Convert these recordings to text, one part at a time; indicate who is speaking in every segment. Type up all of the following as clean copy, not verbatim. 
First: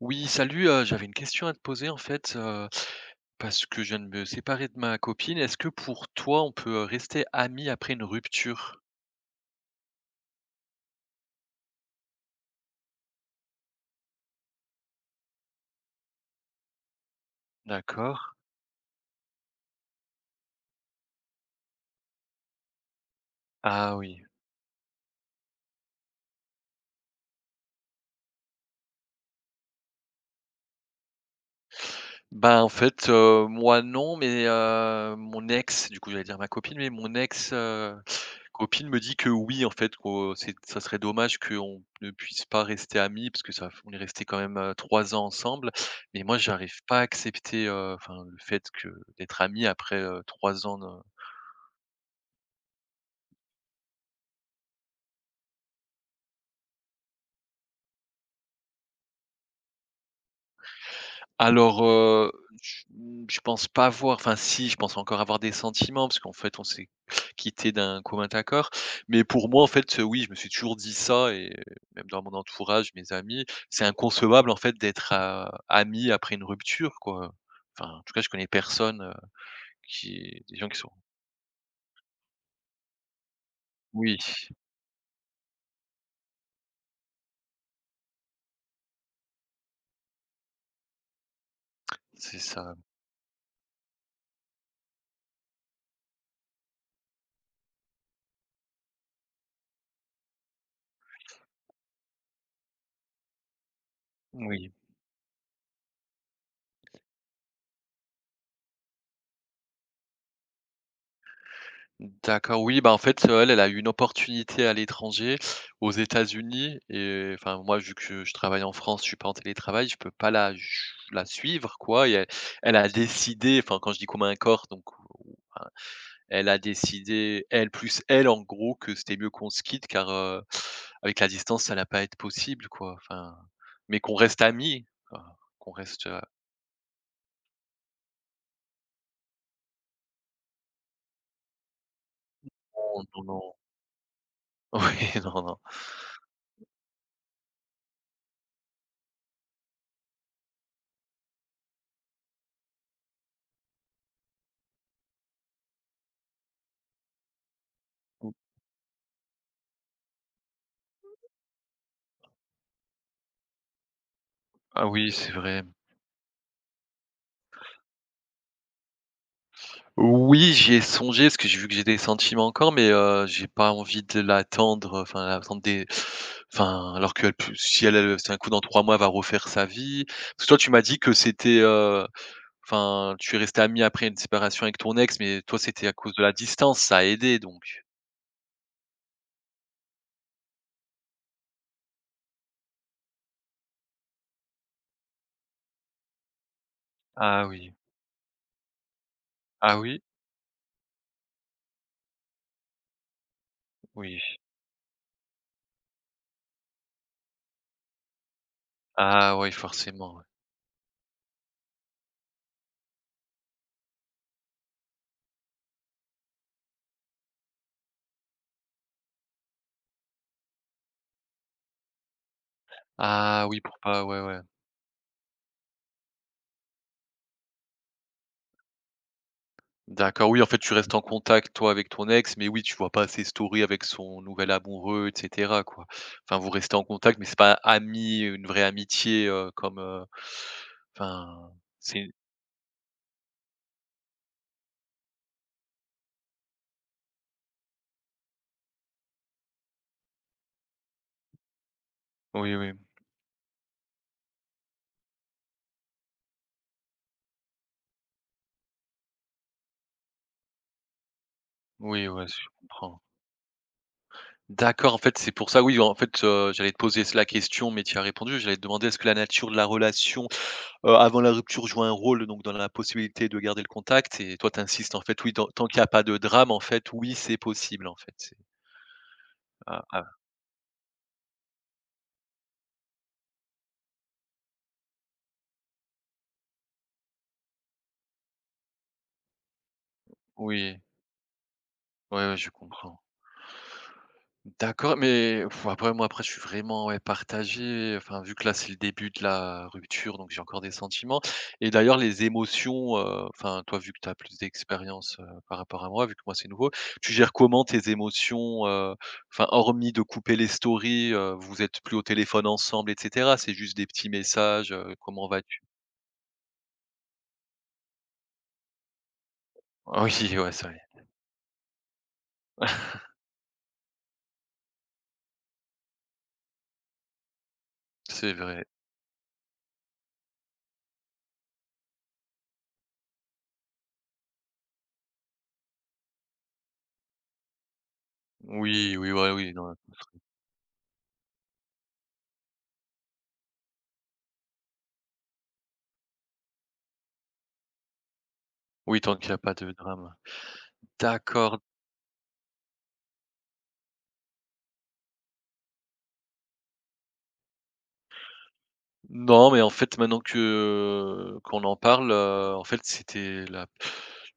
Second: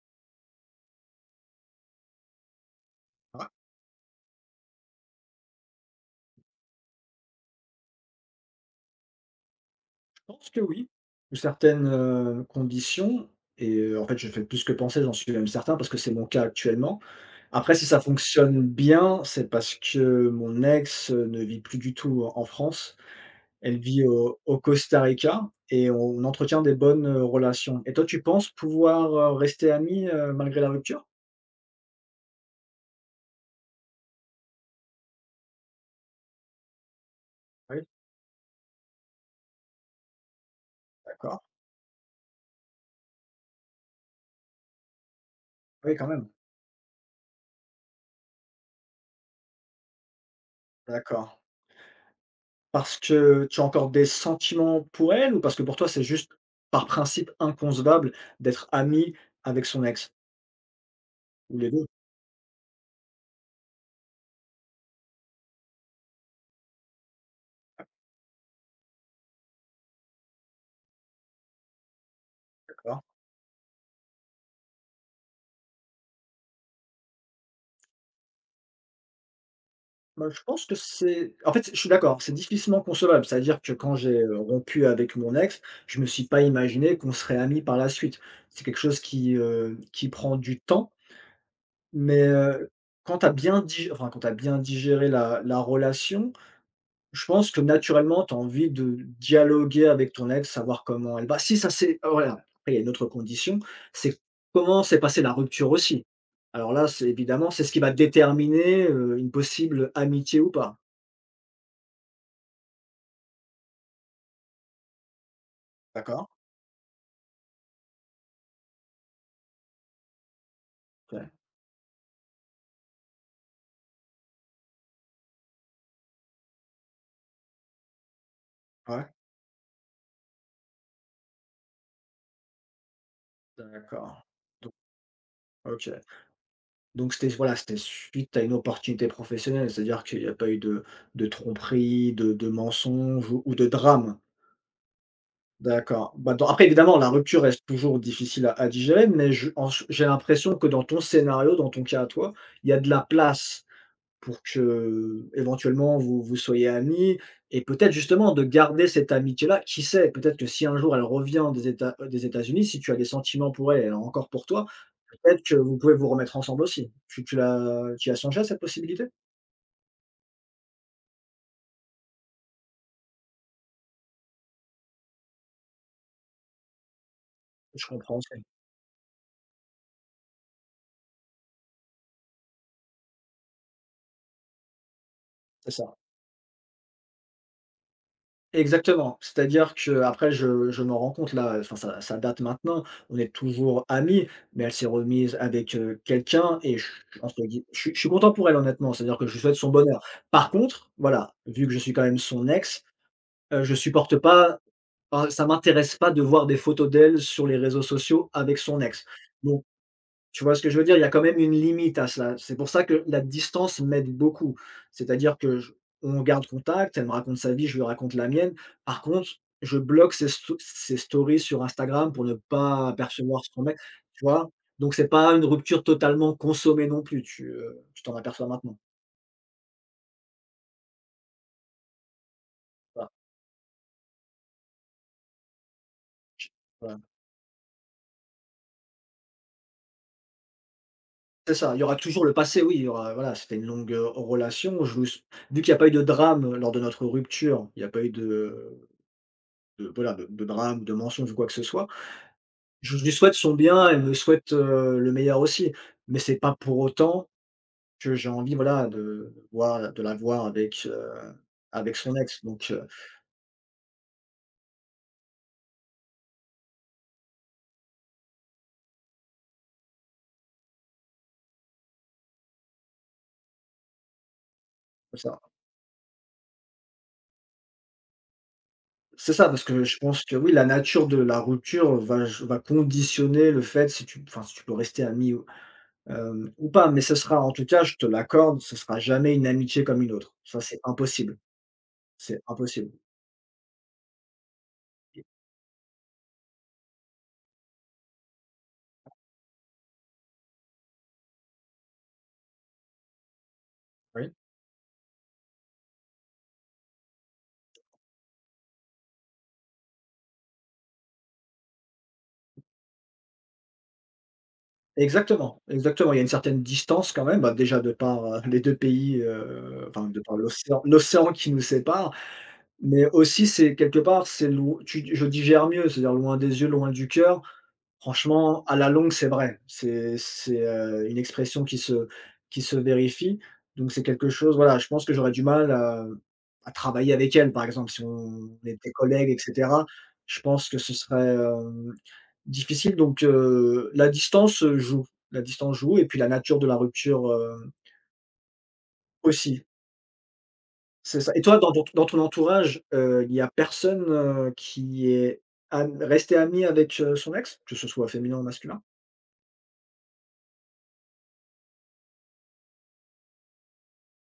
Speaker 1: Oui, salut, j'avais une question à te poser en fait,
Speaker 2: Ouais,
Speaker 1: parce que je viens de me séparer de ma copine. Est-ce que pour toi, on peut, rester amis après une rupture?
Speaker 2: je pense que oui. Sous certaines, conditions et en fait, je fais plus que penser, j'en suis même certain parce que c'est mon cas actuellement. Après si ça
Speaker 1: D'accord.
Speaker 2: fonctionne bien, c'est parce que mon ex, ne vit plus du tout en France. Elle
Speaker 1: Ah
Speaker 2: vit
Speaker 1: oui.
Speaker 2: au Costa Rica et on entretient des bonnes, relations. Et toi, tu penses pouvoir, rester amis, malgré la rupture?
Speaker 1: Bah, en fait, moi non, mais mon ex, du coup, j'allais dire ma copine, mais mon ex,
Speaker 2: Ah oui,
Speaker 1: copine me dit que oui, en fait, qu'on c'est ça serait dommage
Speaker 2: d'accord.
Speaker 1: qu'on ne puisse pas rester amis parce que ça on est resté quand même, 3 ans ensemble.
Speaker 2: Ah oui, quand
Speaker 1: Mais
Speaker 2: même.
Speaker 1: moi, j'arrive pas à accepter, enfin, le fait que d'être amis après, 3 ans.
Speaker 2: D'accord. Parce que tu as encore des sentiments pour elle ou parce que pour toi, c'est juste par principe inconcevable d'être ami avec son ex? Ou les
Speaker 1: Alors,
Speaker 2: deux.
Speaker 1: je pense pas avoir enfin si, je pense encore avoir des sentiments parce qu'en fait, on s'est quitté d'un commun accord. Mais pour moi, en fait, oui, je me suis toujours dit ça et même dans mon entourage,
Speaker 2: D'accord.
Speaker 1: mes amis, c'est inconcevable, en fait, d'être, amis après une rupture, quoi. Enfin, en tout cas, je connais personne,
Speaker 2: Bah, je
Speaker 1: qui des
Speaker 2: pense
Speaker 1: gens
Speaker 2: que
Speaker 1: qui sont
Speaker 2: c'est en fait, je suis d'accord, c'est difficilement concevable. C'est-à-dire que quand
Speaker 1: oui,
Speaker 2: j'ai, rompu avec mon ex, je ne me suis pas imaginé qu'on serait amis par la suite. C'est quelque chose qui prend du temps, mais,
Speaker 1: c'est ça,
Speaker 2: quand t'as bien digéré la relation. Je pense que naturellement, tu as envie de dialoguer avec ton ex, savoir comment elle va. Si ça c'est oh, voilà, après il y a une autre condition, c'est
Speaker 1: oui.
Speaker 2: comment s'est passée la rupture aussi. Alors là, c'est évidemment, c'est ce qui va déterminer, une possible amitié ou pas.
Speaker 1: D'accord, oui, bah, en fait, elle, elle a eu une opportunité à l'étranger, aux
Speaker 2: D'accord.
Speaker 1: États-Unis et enfin, moi, vu que je travaille en France, je suis pas en télétravail, je peux pas la
Speaker 2: OK.
Speaker 1: suivre, quoi et elle elle a décidé, enfin, quand je dis commun accord, donc ou enfin, elle a décidé, elle plus elle, en gros, que
Speaker 2: Ouais.
Speaker 1: c'était mieux qu'on se quitte car, avec la distance, ça allait pas être possible, quoi, enfin, mais qu'on
Speaker 2: D'accord.
Speaker 1: reste
Speaker 2: Donc
Speaker 1: amis, enfin, qu'on
Speaker 2: OK.
Speaker 1: reste,
Speaker 2: Donc c'était voilà, c'était suite à une opportunité professionnelle, c'est-à-dire qu'il n'y a pas eu de tromperie, de
Speaker 1: non, non,
Speaker 2: mensonge ou
Speaker 1: non.
Speaker 2: ou de drame?
Speaker 1: Oui, non, non.
Speaker 2: D'accord. Bah, dans après évidemment, la rupture reste toujours difficile à digérer, mais je en j'ai l'impression que dans ton scénario, dans ton cas à toi, il y a de la place pour que, éventuellement, vous vous soyez amis et peut-être justement de garder cette amitié-là. Qui sait? Peut-être que si un jour elle revient des États-Unis, si tu as des sentiments pour elle, et elle en a encore pour toi,
Speaker 1: Ah oui, c'est
Speaker 2: peut-être que
Speaker 1: vrai.
Speaker 2: vous pouvez vous remettre ensemble aussi. Tu l'as tu y as songé à cette possibilité?
Speaker 1: Oui, j'y ai songé parce que j'ai vu que j'ai des sentiments encore, mais j'ai pas envie de l'attendre, enfin l'attendre des enfin alors qu'elle peut
Speaker 2: Je
Speaker 1: si elle,
Speaker 2: comprends,
Speaker 1: c'est un coup dans 3 mois, elle va refaire sa vie. Parce que toi, tu m'as dit que c'était, enfin tu es resté ami après une séparation avec ton ex, mais toi,
Speaker 2: c'est
Speaker 1: c'était à
Speaker 2: ça.
Speaker 1: cause de la distance, ça a aidé donc?
Speaker 2: Exactement, c'est-à-dire que après, je m'en rends compte là, enfin ça date maintenant, on est toujours amis, mais elle s'est remise avec, quelqu'un et je entre
Speaker 1: Ah
Speaker 2: gui
Speaker 1: oui.
Speaker 2: je suis content pour elle honnêtement, c'est-à-dire que je lui souhaite son
Speaker 1: Ah
Speaker 2: bonheur.
Speaker 1: oui?
Speaker 2: Par contre, voilà, vu que je suis quand même son ex, je supporte
Speaker 1: Oui.
Speaker 2: pas, enfin ça m'intéresse pas de voir des photos d'elle sur les réseaux sociaux avec son ex.
Speaker 1: Ah oui, forcément, ouais.
Speaker 2: Tu vois ce que je veux dire? Il y a quand même une limite à cela. C'est pour ça que la distance m'aide beaucoup. C'est-à-dire que je On garde contact, elle me raconte sa vie, je lui raconte la mienne. Par contre, je bloque ses stories sur Instagram pour ne pas apercevoir
Speaker 1: Ah
Speaker 2: ce
Speaker 1: oui,
Speaker 2: qu'on met,
Speaker 1: pour pas ouais,
Speaker 2: tu
Speaker 1: ouais.
Speaker 2: vois? Donc c'est pas une rupture totalement consommée non plus, tu, tu t'en aperçois maintenant.
Speaker 1: D'accord, oui, en fait, tu restes en contact, toi, avec ton ex, mais oui, tu vois pas
Speaker 2: Voilà,
Speaker 1: ses stories avec son nouvel amoureux, et cetera, quoi. Enfin,
Speaker 2: j
Speaker 1: vous restez en
Speaker 2: voilà.
Speaker 1: contact, mais c'est pas ami, une vraie amitié, comme, enfin,
Speaker 2: C'est ça, il y aura
Speaker 1: c'est
Speaker 2: toujours le passé, oui, il y aura voilà, c'était une longue, relation. Je me sou Vu qu'il y a pas eu de drame lors de notre rupture, il n'y a pas eu de de drame, de mensonge ou quoi que ce soit.
Speaker 1: oui, oui,
Speaker 2: Je lui souhaite son bien, elle me souhaite, le meilleur aussi, mais c'est pas pour autant que j'ai envie, voilà, de la voir avec, avec
Speaker 1: oui,
Speaker 2: son
Speaker 1: ouais, je
Speaker 2: ex, donc
Speaker 1: comprends. D'accord, en fait, c'est pour ça, oui, en fait, j'allais te poser la question, mais tu as répondu. J'allais te demander est-ce que la nature de la relation, avant la rupture joue un rôle, donc dans la possibilité de garder le contact et toi, tu insistes, en
Speaker 2: c'est
Speaker 1: fait, oui,
Speaker 2: ça.
Speaker 1: tant qu'il y a pas de drame, en fait, oui, c'est possible, en fait, c'est
Speaker 2: C'est ça, parce que
Speaker 1: ah
Speaker 2: je
Speaker 1: ah,
Speaker 2: pense que oui, la nature de la rupture va conditionner le fait si si tu peux rester ami ou ou pas, mais ce sera en tout cas, je te l'accorde, ce sera jamais une amitié comme une autre. Ça, c'est
Speaker 1: oui.
Speaker 2: impossible,
Speaker 1: Ouais, ouais,
Speaker 2: c'est
Speaker 1: je
Speaker 2: impossible.
Speaker 1: comprends. D'accord, mais pff, après, moi, après, je suis vraiment ouais, partagé. Enfin, vu que là, c'est le début de la rupture, donc j'ai encore des sentiments. Et d'ailleurs, les émotions, enfin, toi, vu que tu as
Speaker 2: Oui?
Speaker 1: plus d'expérience par rapport à moi, vu que moi, c'est nouveau, tu gères comment tes émotions, enfin, hormis de couper les stories, vous êtes plus au téléphone ensemble, etc. C'est juste des petits messages, comment vas-tu?
Speaker 2: Exactement, exactement. Il y a une certaine distance quand même, bah, déjà de par, les 2 pays,
Speaker 1: Ah
Speaker 2: enfin de par
Speaker 1: oui, ouais, c'est vrai.
Speaker 2: l'océan qui nous sépare, mais aussi c'est quelque part c'est loi tu je digère mieux, c'est-à-dire loin des yeux, loin du cœur.
Speaker 1: C'est
Speaker 2: Franchement,
Speaker 1: vrai.
Speaker 2: à la longue, c'est vrai. C'est une expression qui se vérifie, donc c'est quelque chose voilà, je pense que j'aurais du mal à travailler avec elle, par exemple, si on était
Speaker 1: Oui, oui,
Speaker 2: collègues
Speaker 1: ouais,
Speaker 2: et
Speaker 1: oui, non.
Speaker 2: cetera. Je pense que ce serait, difficile donc la distance, joue. La distance joue et puis la nature de la rupture,
Speaker 1: Oui, tant qu'il n'y a pas
Speaker 2: aussi.
Speaker 1: de drame.
Speaker 2: C'est ça et toi,
Speaker 1: D'accord.
Speaker 2: dans ton entourage, il y a personne, qui est am restée amie avec, son ex? Que ce soit féminin ou masculin?
Speaker 1: Non, mais en fait, maintenant que qu'on en parle, en fait, c'était la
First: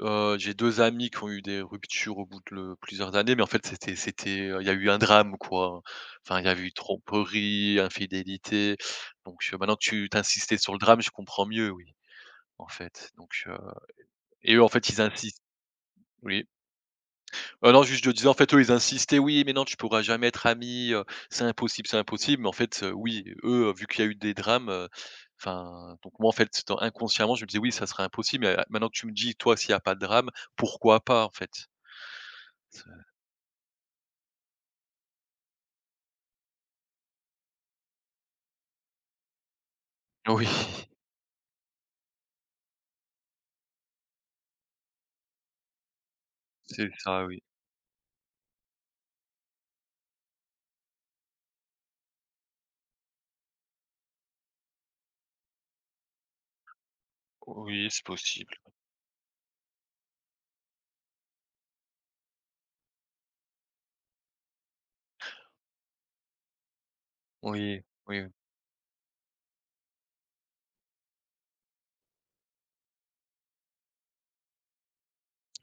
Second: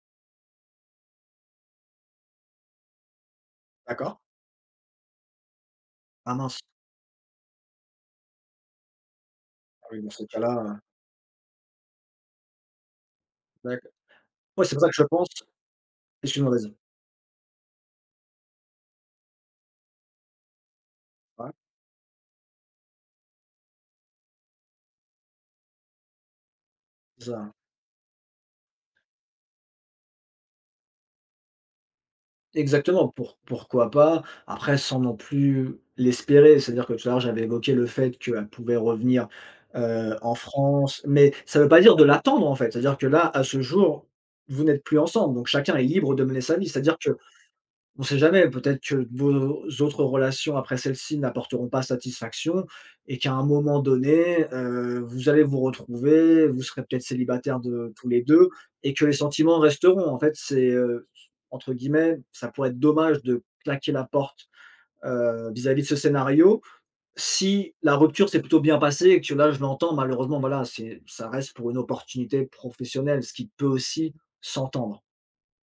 Speaker 1: j'ai 2 amis qui ont eu des ruptures au bout de le plusieurs années, mais en fait, c'était
Speaker 2: D'accord.
Speaker 1: c'était, heu, il y a eu un drame, quoi.
Speaker 2: Ah
Speaker 1: Enfin, il y
Speaker 2: mince.
Speaker 1: avait eu tromperie, infidélité, donc maintenant que
Speaker 2: Ah oui,
Speaker 1: tu
Speaker 2: dans
Speaker 1: tu
Speaker 2: ce
Speaker 1: insistais sur
Speaker 2: cas-là,
Speaker 1: le drame, je comprends mieux, oui, en fait, donc
Speaker 2: d'accord.
Speaker 1: et eux,
Speaker 2: Ouais,
Speaker 1: en
Speaker 2: c'est pour ça
Speaker 1: fait,
Speaker 2: que
Speaker 1: ils
Speaker 2: je pense,
Speaker 1: insistent oui?
Speaker 2: excuse-moi, vas-y.
Speaker 1: Non, juste je disais, en fait, eux, ils insistaient: «Oui, mais non, tu pourras jamais être ami, c'est
Speaker 2: Ouais.
Speaker 1: impossible, c'est impossible». Mais en fait, oui, eux, vu qu'il y a eu des drames, enfin, donc moi, en fait, c'était
Speaker 2: C'est
Speaker 1: inconsciemment, je me
Speaker 2: ça.
Speaker 1: disais: «Oui, ça serait impossible», mais maintenant que tu me dis, toi, s'il n'y a pas de drame, pourquoi pas, en fait? C'est
Speaker 2: Exactement, pour pourquoi pas? Après, sans non plus l'espérer, c'est-à-dire que tout à l'heure, j'avais évoqué le fait qu'elle pouvait revenir, en
Speaker 1: oui,
Speaker 2: France, mais ça ne veut pas dire de l'attendre, en fait. C'est-à-dire que là, à ce jour, vous n'êtes plus ensemble, donc chacun est libre de mener sa vie.
Speaker 1: c'est
Speaker 2: C'est-à-dire que
Speaker 1: ça, oui.
Speaker 2: On ne sait jamais, peut-être que vos autres relations après celle-ci n'apporteront pas satisfaction et qu'à un moment donné, vous allez vous retrouver, vous serez peut-être célibataires
Speaker 1: Oui,
Speaker 2: de
Speaker 1: c'est
Speaker 2: tous les 2
Speaker 1: possible.
Speaker 2: et que les sentiments resteront. En fait, c'est, entre guillemets, ça pourrait être dommage de claquer la porte, vis-à-vis de ce scénario. Si
Speaker 1: Oui,
Speaker 2: la
Speaker 1: oui,
Speaker 2: rupture
Speaker 1: oui.
Speaker 2: s'est plutôt bien passée et que là, je l'entends malheureusement, voilà, c'est ça reste pour une opportunité professionnelle, ce qui peut aussi s'entendre.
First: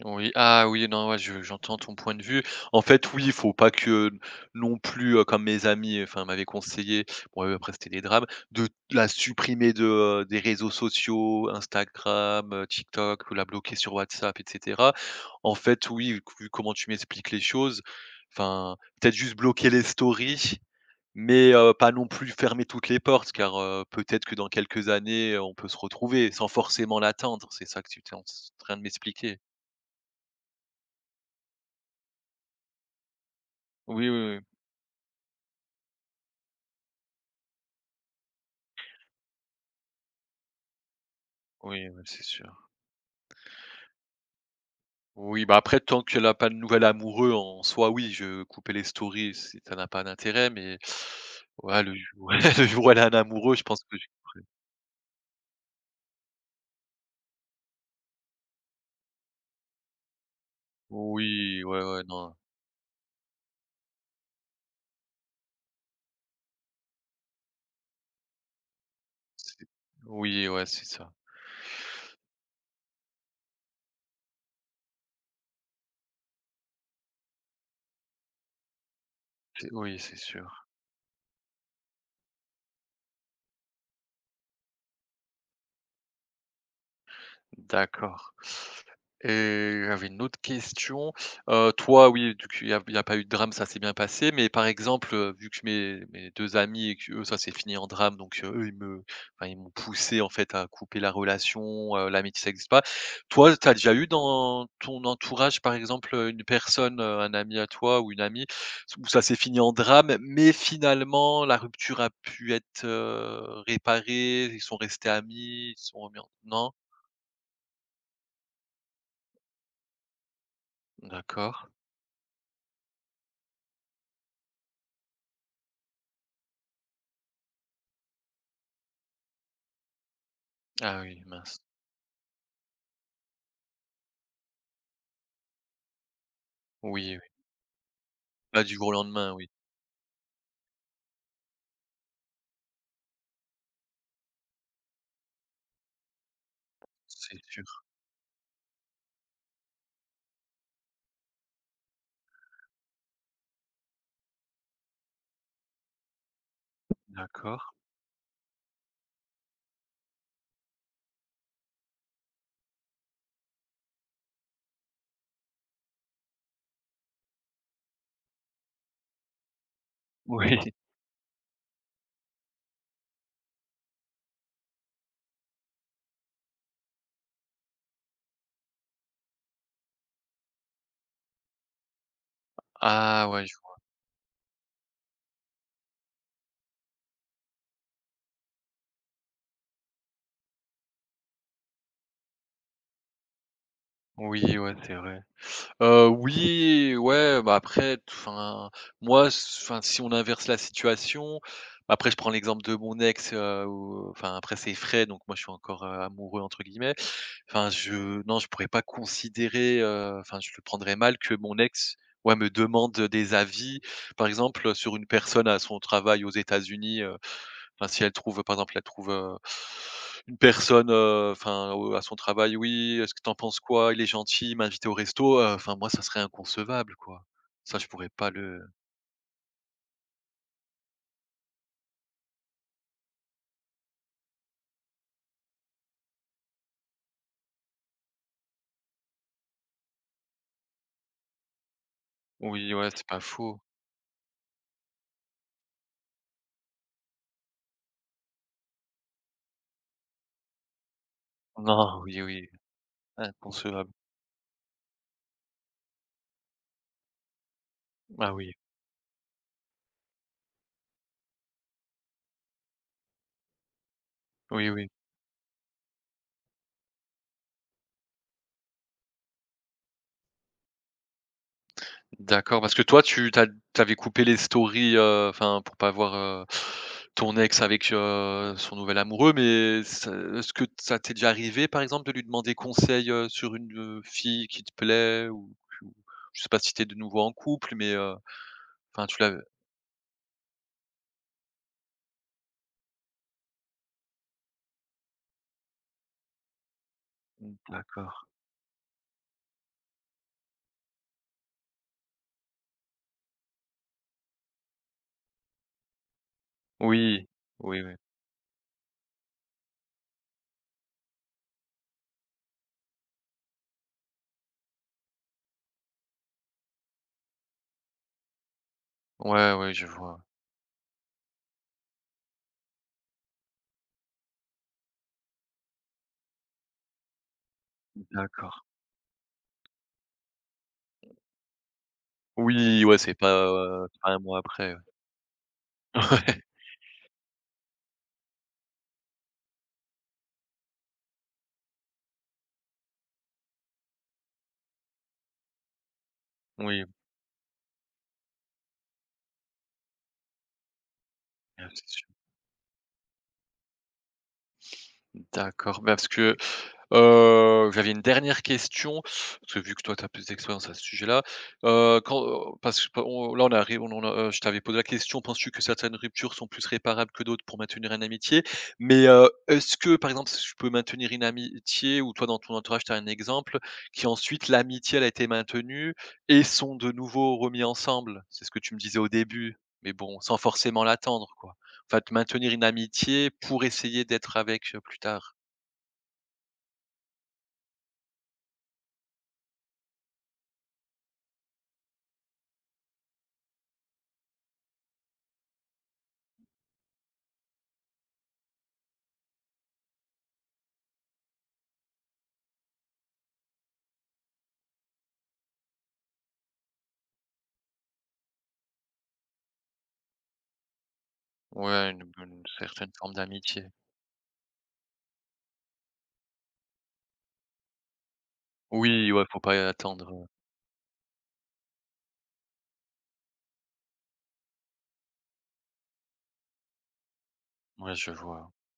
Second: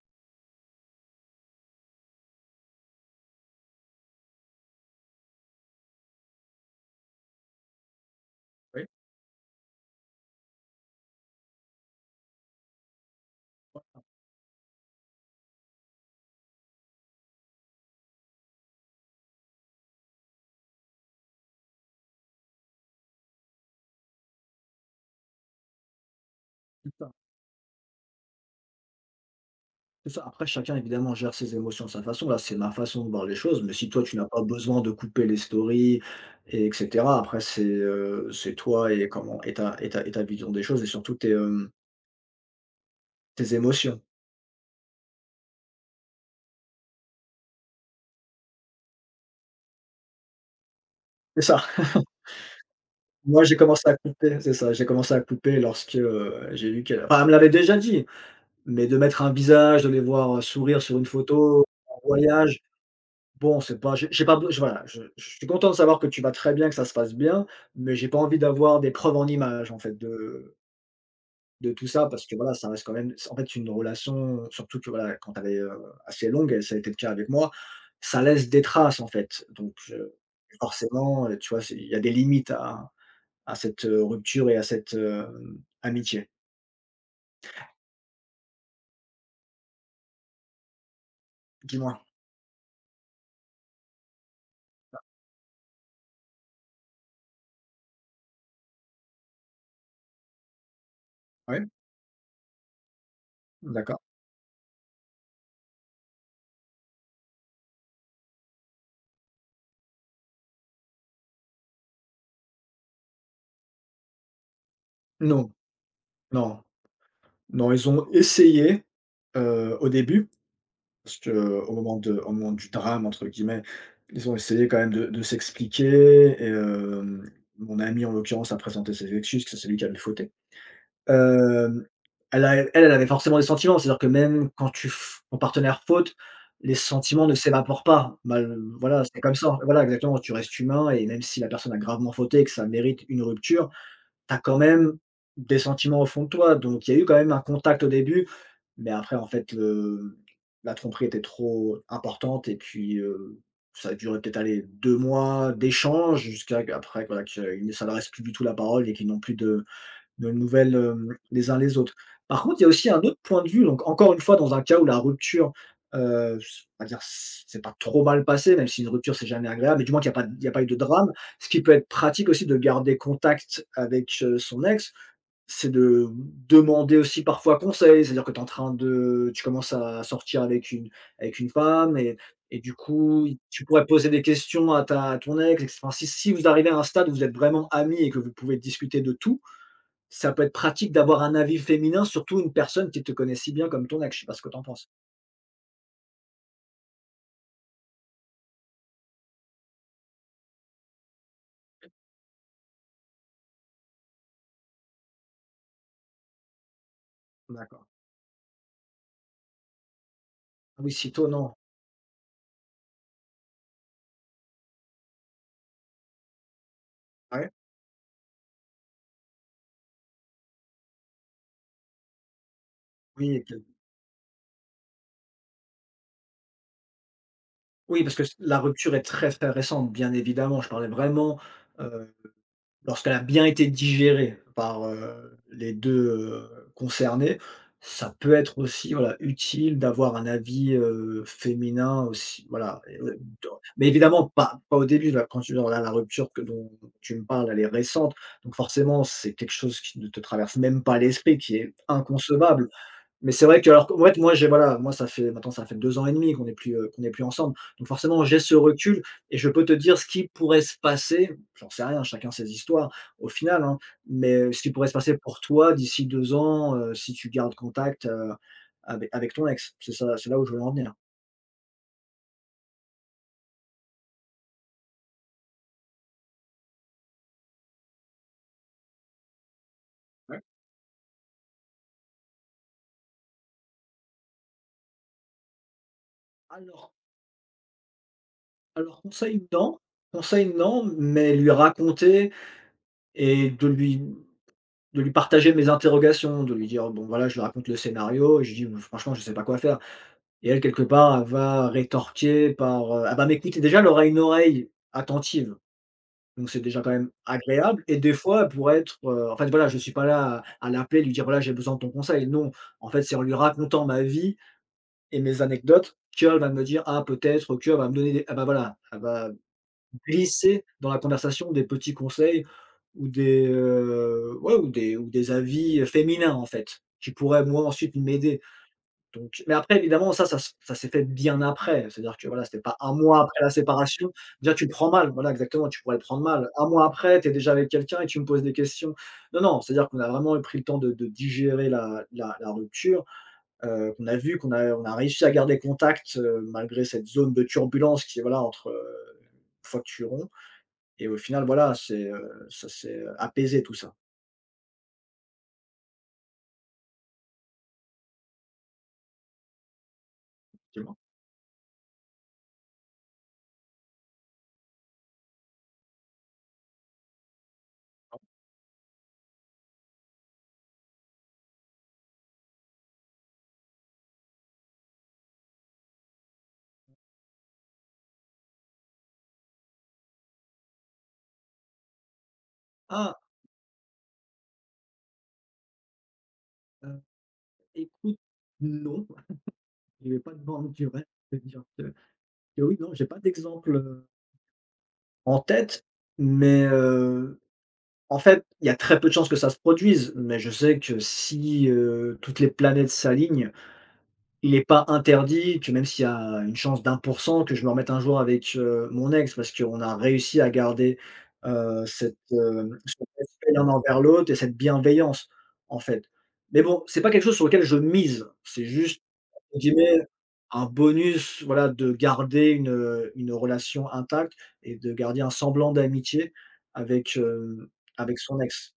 Speaker 1: Oui, ah oui, non, ouais, je j'entends ton point de vue. En fait, oui, il faut pas que non plus, comme mes amis, enfin, m'avaient conseillé, bon, eux, après c'était des drames, de la supprimer de, des réseaux sociaux, Instagram, TikTok ou la bloquer sur WhatsApp et cetera. En fait, oui, vu comment tu m'expliques les choses, enfin, peut-être juste bloquer les stories, mais pas non plus fermer toutes les portes car, peut-être que dans quelques années, on peut se retrouver sans forcément
Speaker 2: Oui.
Speaker 1: l'attendre. C'est ça que tu es en train de m'expliquer.
Speaker 2: C'est ça. Après, chacun évidemment gère ses émotions de sa façon. Là, c'est ma façon de voir les choses, mais si toi
Speaker 1: Oui, oui,
Speaker 2: tu n'as
Speaker 1: oui.
Speaker 2: pas besoin de couper les stories et etc. après c'est toi et comment et ta vision des choses et surtout tes,
Speaker 1: Oui, oui, c'est sûr.
Speaker 2: tes émotions.
Speaker 1: Oui, bah, après tant qu'elle a pas de nouvel amoureux en soi, oui, je coupais les stories, c'est ça n'a pas d'intérêt, mais
Speaker 2: C'est ça.
Speaker 1: ouais, le jour ouais, le jour où elle a un
Speaker 2: Moi, j'ai
Speaker 1: amoureux, je pense
Speaker 2: commencé à
Speaker 1: que je
Speaker 2: couper,
Speaker 1: couperai.
Speaker 2: c'est ça, j'ai commencé à couper lorsque, j'ai vu qu'elle enfin, elle me l'avait déjà dit, mais de mettre un visage, de les voir, sourire sur une
Speaker 1: Oui,
Speaker 2: photo,
Speaker 1: ouais,
Speaker 2: en
Speaker 1: ouais, non,
Speaker 2: voyage, bon, c'est pas j'ai j'ai pas be je- voilà, je suis content de savoir que tu vas très bien, que ça se passe bien, mais j'ai pas envie d'avoir des preuves en
Speaker 1: c'est
Speaker 2: images en fait
Speaker 1: oui, ouais, c'est ça.
Speaker 2: de tout ça parce que voilà, ça reste quand même en fait une relation, surtout que voilà, quand elle est, assez longue et ça a été le cas avec moi, ça laisse des traces en fait.
Speaker 1: C'est
Speaker 2: Donc
Speaker 1: oui, c'est sûr.
Speaker 2: forcément, tu vois, c'est il y a des limites à cette, rupture et à cette, amitié.
Speaker 1: D'accord. Et j'avais une autre question.
Speaker 2: Dis-moi?
Speaker 1: Toi, oui, du coup, il y a pas eu de drame, ça s'est bien passé. Mais par exemple, vu que mes 2 amis et qu'eux, ça s'est fini en drame, donc eux, ils me enfin, ils m'ont poussé, en fait, à couper la
Speaker 2: Oui?
Speaker 1: relation, l'amitié, ça existe pas. Toi, tu as déjà
Speaker 2: D'accord.
Speaker 1: eu dans ton entourage, par exemple, une personne, un ami à toi ou une amie, où ça s'est fini en drame, mais finalement, la rupture a pu être, réparée, ils sont restés
Speaker 2: Non,
Speaker 1: amis, ils se sont remis en
Speaker 2: non,
Speaker 1: non?
Speaker 2: non, ils ont essayé, au début, parce que
Speaker 1: D'accord.
Speaker 2: au moment du «drame» entre guillemets, ils ont essayé quand même de s'expliquer et mon ami en l'occurrence a présenté ses excuses, que c'est lui qui avait faute.
Speaker 1: Ah oui, mince.
Speaker 2: Hem, elle a elle avait forcément des sentiments, c'est-à-dire que même quand tu f ton partenaire faute, les
Speaker 1: Oui, oui.
Speaker 2: sentiments ne s'évaporent pas. Mal
Speaker 1: Pas du jour au
Speaker 2: voilà, c'est
Speaker 1: lendemain,
Speaker 2: comme
Speaker 1: oui,
Speaker 2: ça. Voilà, exactement, tu restes humain et même si la personne a gravement fauté et que ça mérite une rupture, tu as quand même des sentiments au fond de toi. Donc il y a eu quand même
Speaker 1: c'est
Speaker 2: un contact
Speaker 1: sûr.
Speaker 2: au début, mais après en fait, le la tromperie était trop importante et puis, ça a duré peut-être, allez, 2 mois d'échanges jusqu'à qu'après, voilà,
Speaker 1: D'accord.
Speaker 2: qu'ils ne s'adressent plus du tout la parole et qu'ils n'ont plus de nouvelles, les uns les autres. Par contre, il y a aussi un autre point de vue, donc encore une fois, dans un cas où la rupture, s on va dire c'est pas trop mal passé, même si une rupture, c'est jamais agréable, mais du moins qu'il y a pas il y a
Speaker 1: Oui.
Speaker 2: pas eu de drame. Ce qui peut être pratique aussi de garder contact avec, son ex, c'est de demander aussi parfois conseil. C'est-à-dire que tu en train de tu commences à sortir avec une femme et du coup,
Speaker 1: Ah ouais, je
Speaker 2: tu pourrais poser des questions à ta à ton ex et cetera. Enfin, si vous arrivez à un stade où vous êtes vraiment amis et que vous pouvez discuter de tout, ça peut être pratique d'avoir un avis féminin, surtout une personne qui te connaît si bien comme ton ex, je sais pas ce que tu
Speaker 1: oui,
Speaker 2: en
Speaker 1: ouais,
Speaker 2: penses?
Speaker 1: c'est vrai. Oui, ouais, bah, après enfin, moi enfin, si on inverse la situation, après je prends l'exemple de mon ex, où enfin, après c'est «frais», donc moi je suis encore, «amoureux» entre guillemets. Enfin,
Speaker 2: D'accord.
Speaker 1: je non, je pourrais pas considérer, enfin, je le
Speaker 2: Oui,
Speaker 1: prendrais
Speaker 2: si
Speaker 1: mal
Speaker 2: toi
Speaker 1: que
Speaker 2: non.
Speaker 1: mon ex, ouais, me demande, des avis, par exemple, sur une personne à son travail aux États-Unis.
Speaker 2: Ah ouais?
Speaker 1: Enfin, si elle trouve, par exemple, elle trouve, une personne, enfin, au à son travail: «Oui, est-ce que t'en
Speaker 2: Oui, que
Speaker 1: penses quoi? Il est gentil, il m'a invité au resto», enfin, moi, ça serait inconcevable, quoi. Ça, je
Speaker 2: oui
Speaker 1: pourrais
Speaker 2: parce que
Speaker 1: pas
Speaker 2: c la
Speaker 1: le
Speaker 2: rupture est très, très récente, bien évidemment. Je parlais vraiment, euh, lorsqu'elle a bien été digérée par, les 2 concernés, ça peut être aussi, voilà, utile d'avoir un avis, féminin aussi,
Speaker 1: oui,
Speaker 2: voilà
Speaker 1: ouais,
Speaker 2: et
Speaker 1: c'est pas
Speaker 2: d
Speaker 1: faux.
Speaker 2: Mais évidemment pas au début, là, quand tu dans la rupture que dont tu me parles, elle est récente, donc forcément, c'est quelque chose qui ne te traverse même pas l'esprit, qui est
Speaker 1: Non, oui, oui,
Speaker 2: inconcevable. Mais c'est vrai que alors
Speaker 1: inconcevable.
Speaker 2: qu'en fait, moi, j'ai voilà, moi, ça fait maintenant ça fait 2 ans et demi qu'on n'est plus ensemble. Donc forcément,
Speaker 1: Ah
Speaker 2: j'ai ce
Speaker 1: oui,
Speaker 2: recul et je peux te dire ce qui pourrait se passer, j'en sais rien, chacun ses histoires au final, hein, mais ce
Speaker 1: oui,
Speaker 2: qui pourrait
Speaker 1: oui.
Speaker 2: se passer pour toi d'ici 2 ans, si tu gardes contact, avec ton ex. C'est ça, c'est là où je veux en venir.
Speaker 1: D'accord, parce que toi, tu as coupé les stories, enfin, pour pas voir, ton ex avec, son nouvel amoureux, mais ça
Speaker 2: Ouais.
Speaker 1: est-ce que ça t'est déjà arrivé, par exemple, de lui demander conseil, sur une, fille qui te plaît ou ou je sais pas si t'es
Speaker 2: Alors
Speaker 1: de nouveau en couple, mais,
Speaker 2: alors
Speaker 1: enfin, tu l'avais.
Speaker 2: conseil non, mais lui raconter et de lui partager mes interrogations, de lui dire: «Bon voilà, je lui
Speaker 1: Mmh,
Speaker 2: raconte le
Speaker 1: d'accord.
Speaker 2: scénario et je dis: bon, "Franchement, je sais pas quoi faire"». Et elle, quelque part, elle va rétorquer par, elle va m'écouter. Déjà, elle aura une oreille attentive, donc c'est déjà quand même
Speaker 1: Oui, oui,
Speaker 2: agréable
Speaker 1: oui.
Speaker 2: et des fois, elle pourrait être, en fait, voilà, je ne suis pas là à l'appeler, lui dire: «Voilà, j'ai besoin de ton conseil». Non, en fait, c'est en lui racontant ma vie et mes anecdotes qu'elle va me dire: «Ah, peut-être que», elle va me donner des elle va, voilà, elle va
Speaker 1: Ouais, ouais, je vois.
Speaker 2: glisser dans la conversation des petits conseils ouais, ou des avis, féminins, en fait, qui pourraient, moi, ensuite m'aider.
Speaker 1: D'accord.
Speaker 2: Donc mais après évidemment ça s'est fait bien après, c'est-à-dire que voilà, c'était pas
Speaker 1: Oui,
Speaker 2: un
Speaker 1: ouais, c'est
Speaker 2: mois
Speaker 1: pas,
Speaker 2: après la
Speaker 1: pas
Speaker 2: séparation.
Speaker 1: 1 mois
Speaker 2: Déjà tu le
Speaker 1: après, ouais.
Speaker 2: prends mal, voilà exactement, tu pourrais le prendre mal. 1 mois après, tu es déjà avec quelqu'un et tu me poses des questions. Non, non, c'est-à-dire qu'on a vraiment pris le temps de digérer la rupture, qu'on a vu qu'on a réussi à garder contact,
Speaker 1: Ouais,
Speaker 2: malgré
Speaker 1: oui,
Speaker 2: cette zone de turbulence qui est voilà entre, une fois que tu romps et au final
Speaker 1: bien
Speaker 2: voilà,
Speaker 1: sûr.
Speaker 2: ça s'est, apaisé tout ça.
Speaker 1: D'accord, bah, parce que, j'avais une dernière question, parce que vu que toi tu as plus d'expérience à ce
Speaker 2: Finalement.
Speaker 1: sujet-là, quand parce que on là on arrive on en a je t'avais posé la question: «Penses-tu que certaines ruptures sont plus réparables que d'autres pour maintenir une amitié?» mais, est-ce que par exemple, si je peux maintenir une amitié ou toi dans ton entourage, tu as un exemple qui ensuite l'amitié elle a été maintenue et sont de nouveau remis ensemble? C'est ce que tu me disais au début, mais bon, sans forcément l'attendre, quoi. Enfin, de maintenir une
Speaker 2: Ah,
Speaker 1: amitié pour essayer d'être avec, plus tard.
Speaker 2: heu, écoute, non, il y avait pas de borne durée, je peux et oui, non, j'ai pas d'exemple, en tête, mais, en fait, il y a très peu de chances que ça se produise, mais je sais que si, toutes les planètes s'alignent, il n'est pas interdit que même s'il y a une chance d'1% que je me remette un jour avec, mon ex parce qu'on a réussi à garder,
Speaker 1: Ouais, une une certaine
Speaker 2: ce
Speaker 1: forme
Speaker 2: respect
Speaker 1: d'amitié.
Speaker 2: l'un envers l'autre et cette bienveillance, en fait. Mais bon, c'est pas quelque chose sur lequel je mise, c'est juste
Speaker 1: Oui, ouais, faut
Speaker 2: entre
Speaker 1: pas
Speaker 2: guillemets,
Speaker 1: attendre,
Speaker 2: un bonus, voilà, de garder une relation intacte et de garder un semblant d'amitié avec, heu,
Speaker 1: ouais, je
Speaker 2: avec son
Speaker 1: vois.
Speaker 2: ex.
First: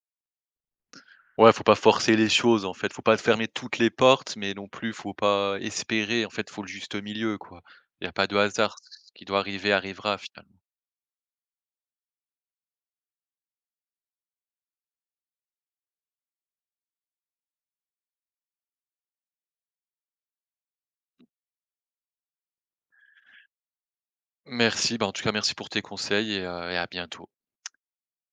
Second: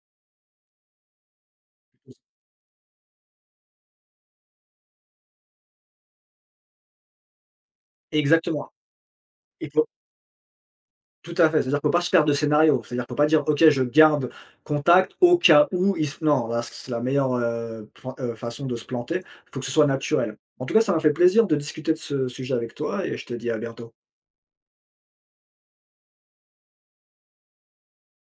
Speaker 1: Ouais, faut pas forcer les choses, en fait. Faut pas fermer toutes les portes, mais non plus, faut pas espérer. En fait, faut le juste milieu, quoi. Il y a pas de
Speaker 2: Exactement.
Speaker 1: hasard. Ce qui doit
Speaker 2: Il
Speaker 1: arriver,
Speaker 2: faut
Speaker 1: arrivera, finalement.
Speaker 2: Tout à fait, c'est-à-dire faut pas se faire de scénario, c'est-à-dire faut pas dire: «OK, je garde contact au cas où il se» non, là, c'est la meilleure, plan façon de se planter. Faut que ce soit naturel. En tout cas, ça m'a fait plaisir de discuter de ce sujet avec toi et je te dis à bientôt.
Speaker 1: Merci, bah, en tout cas, merci pour tes conseils et à bientôt.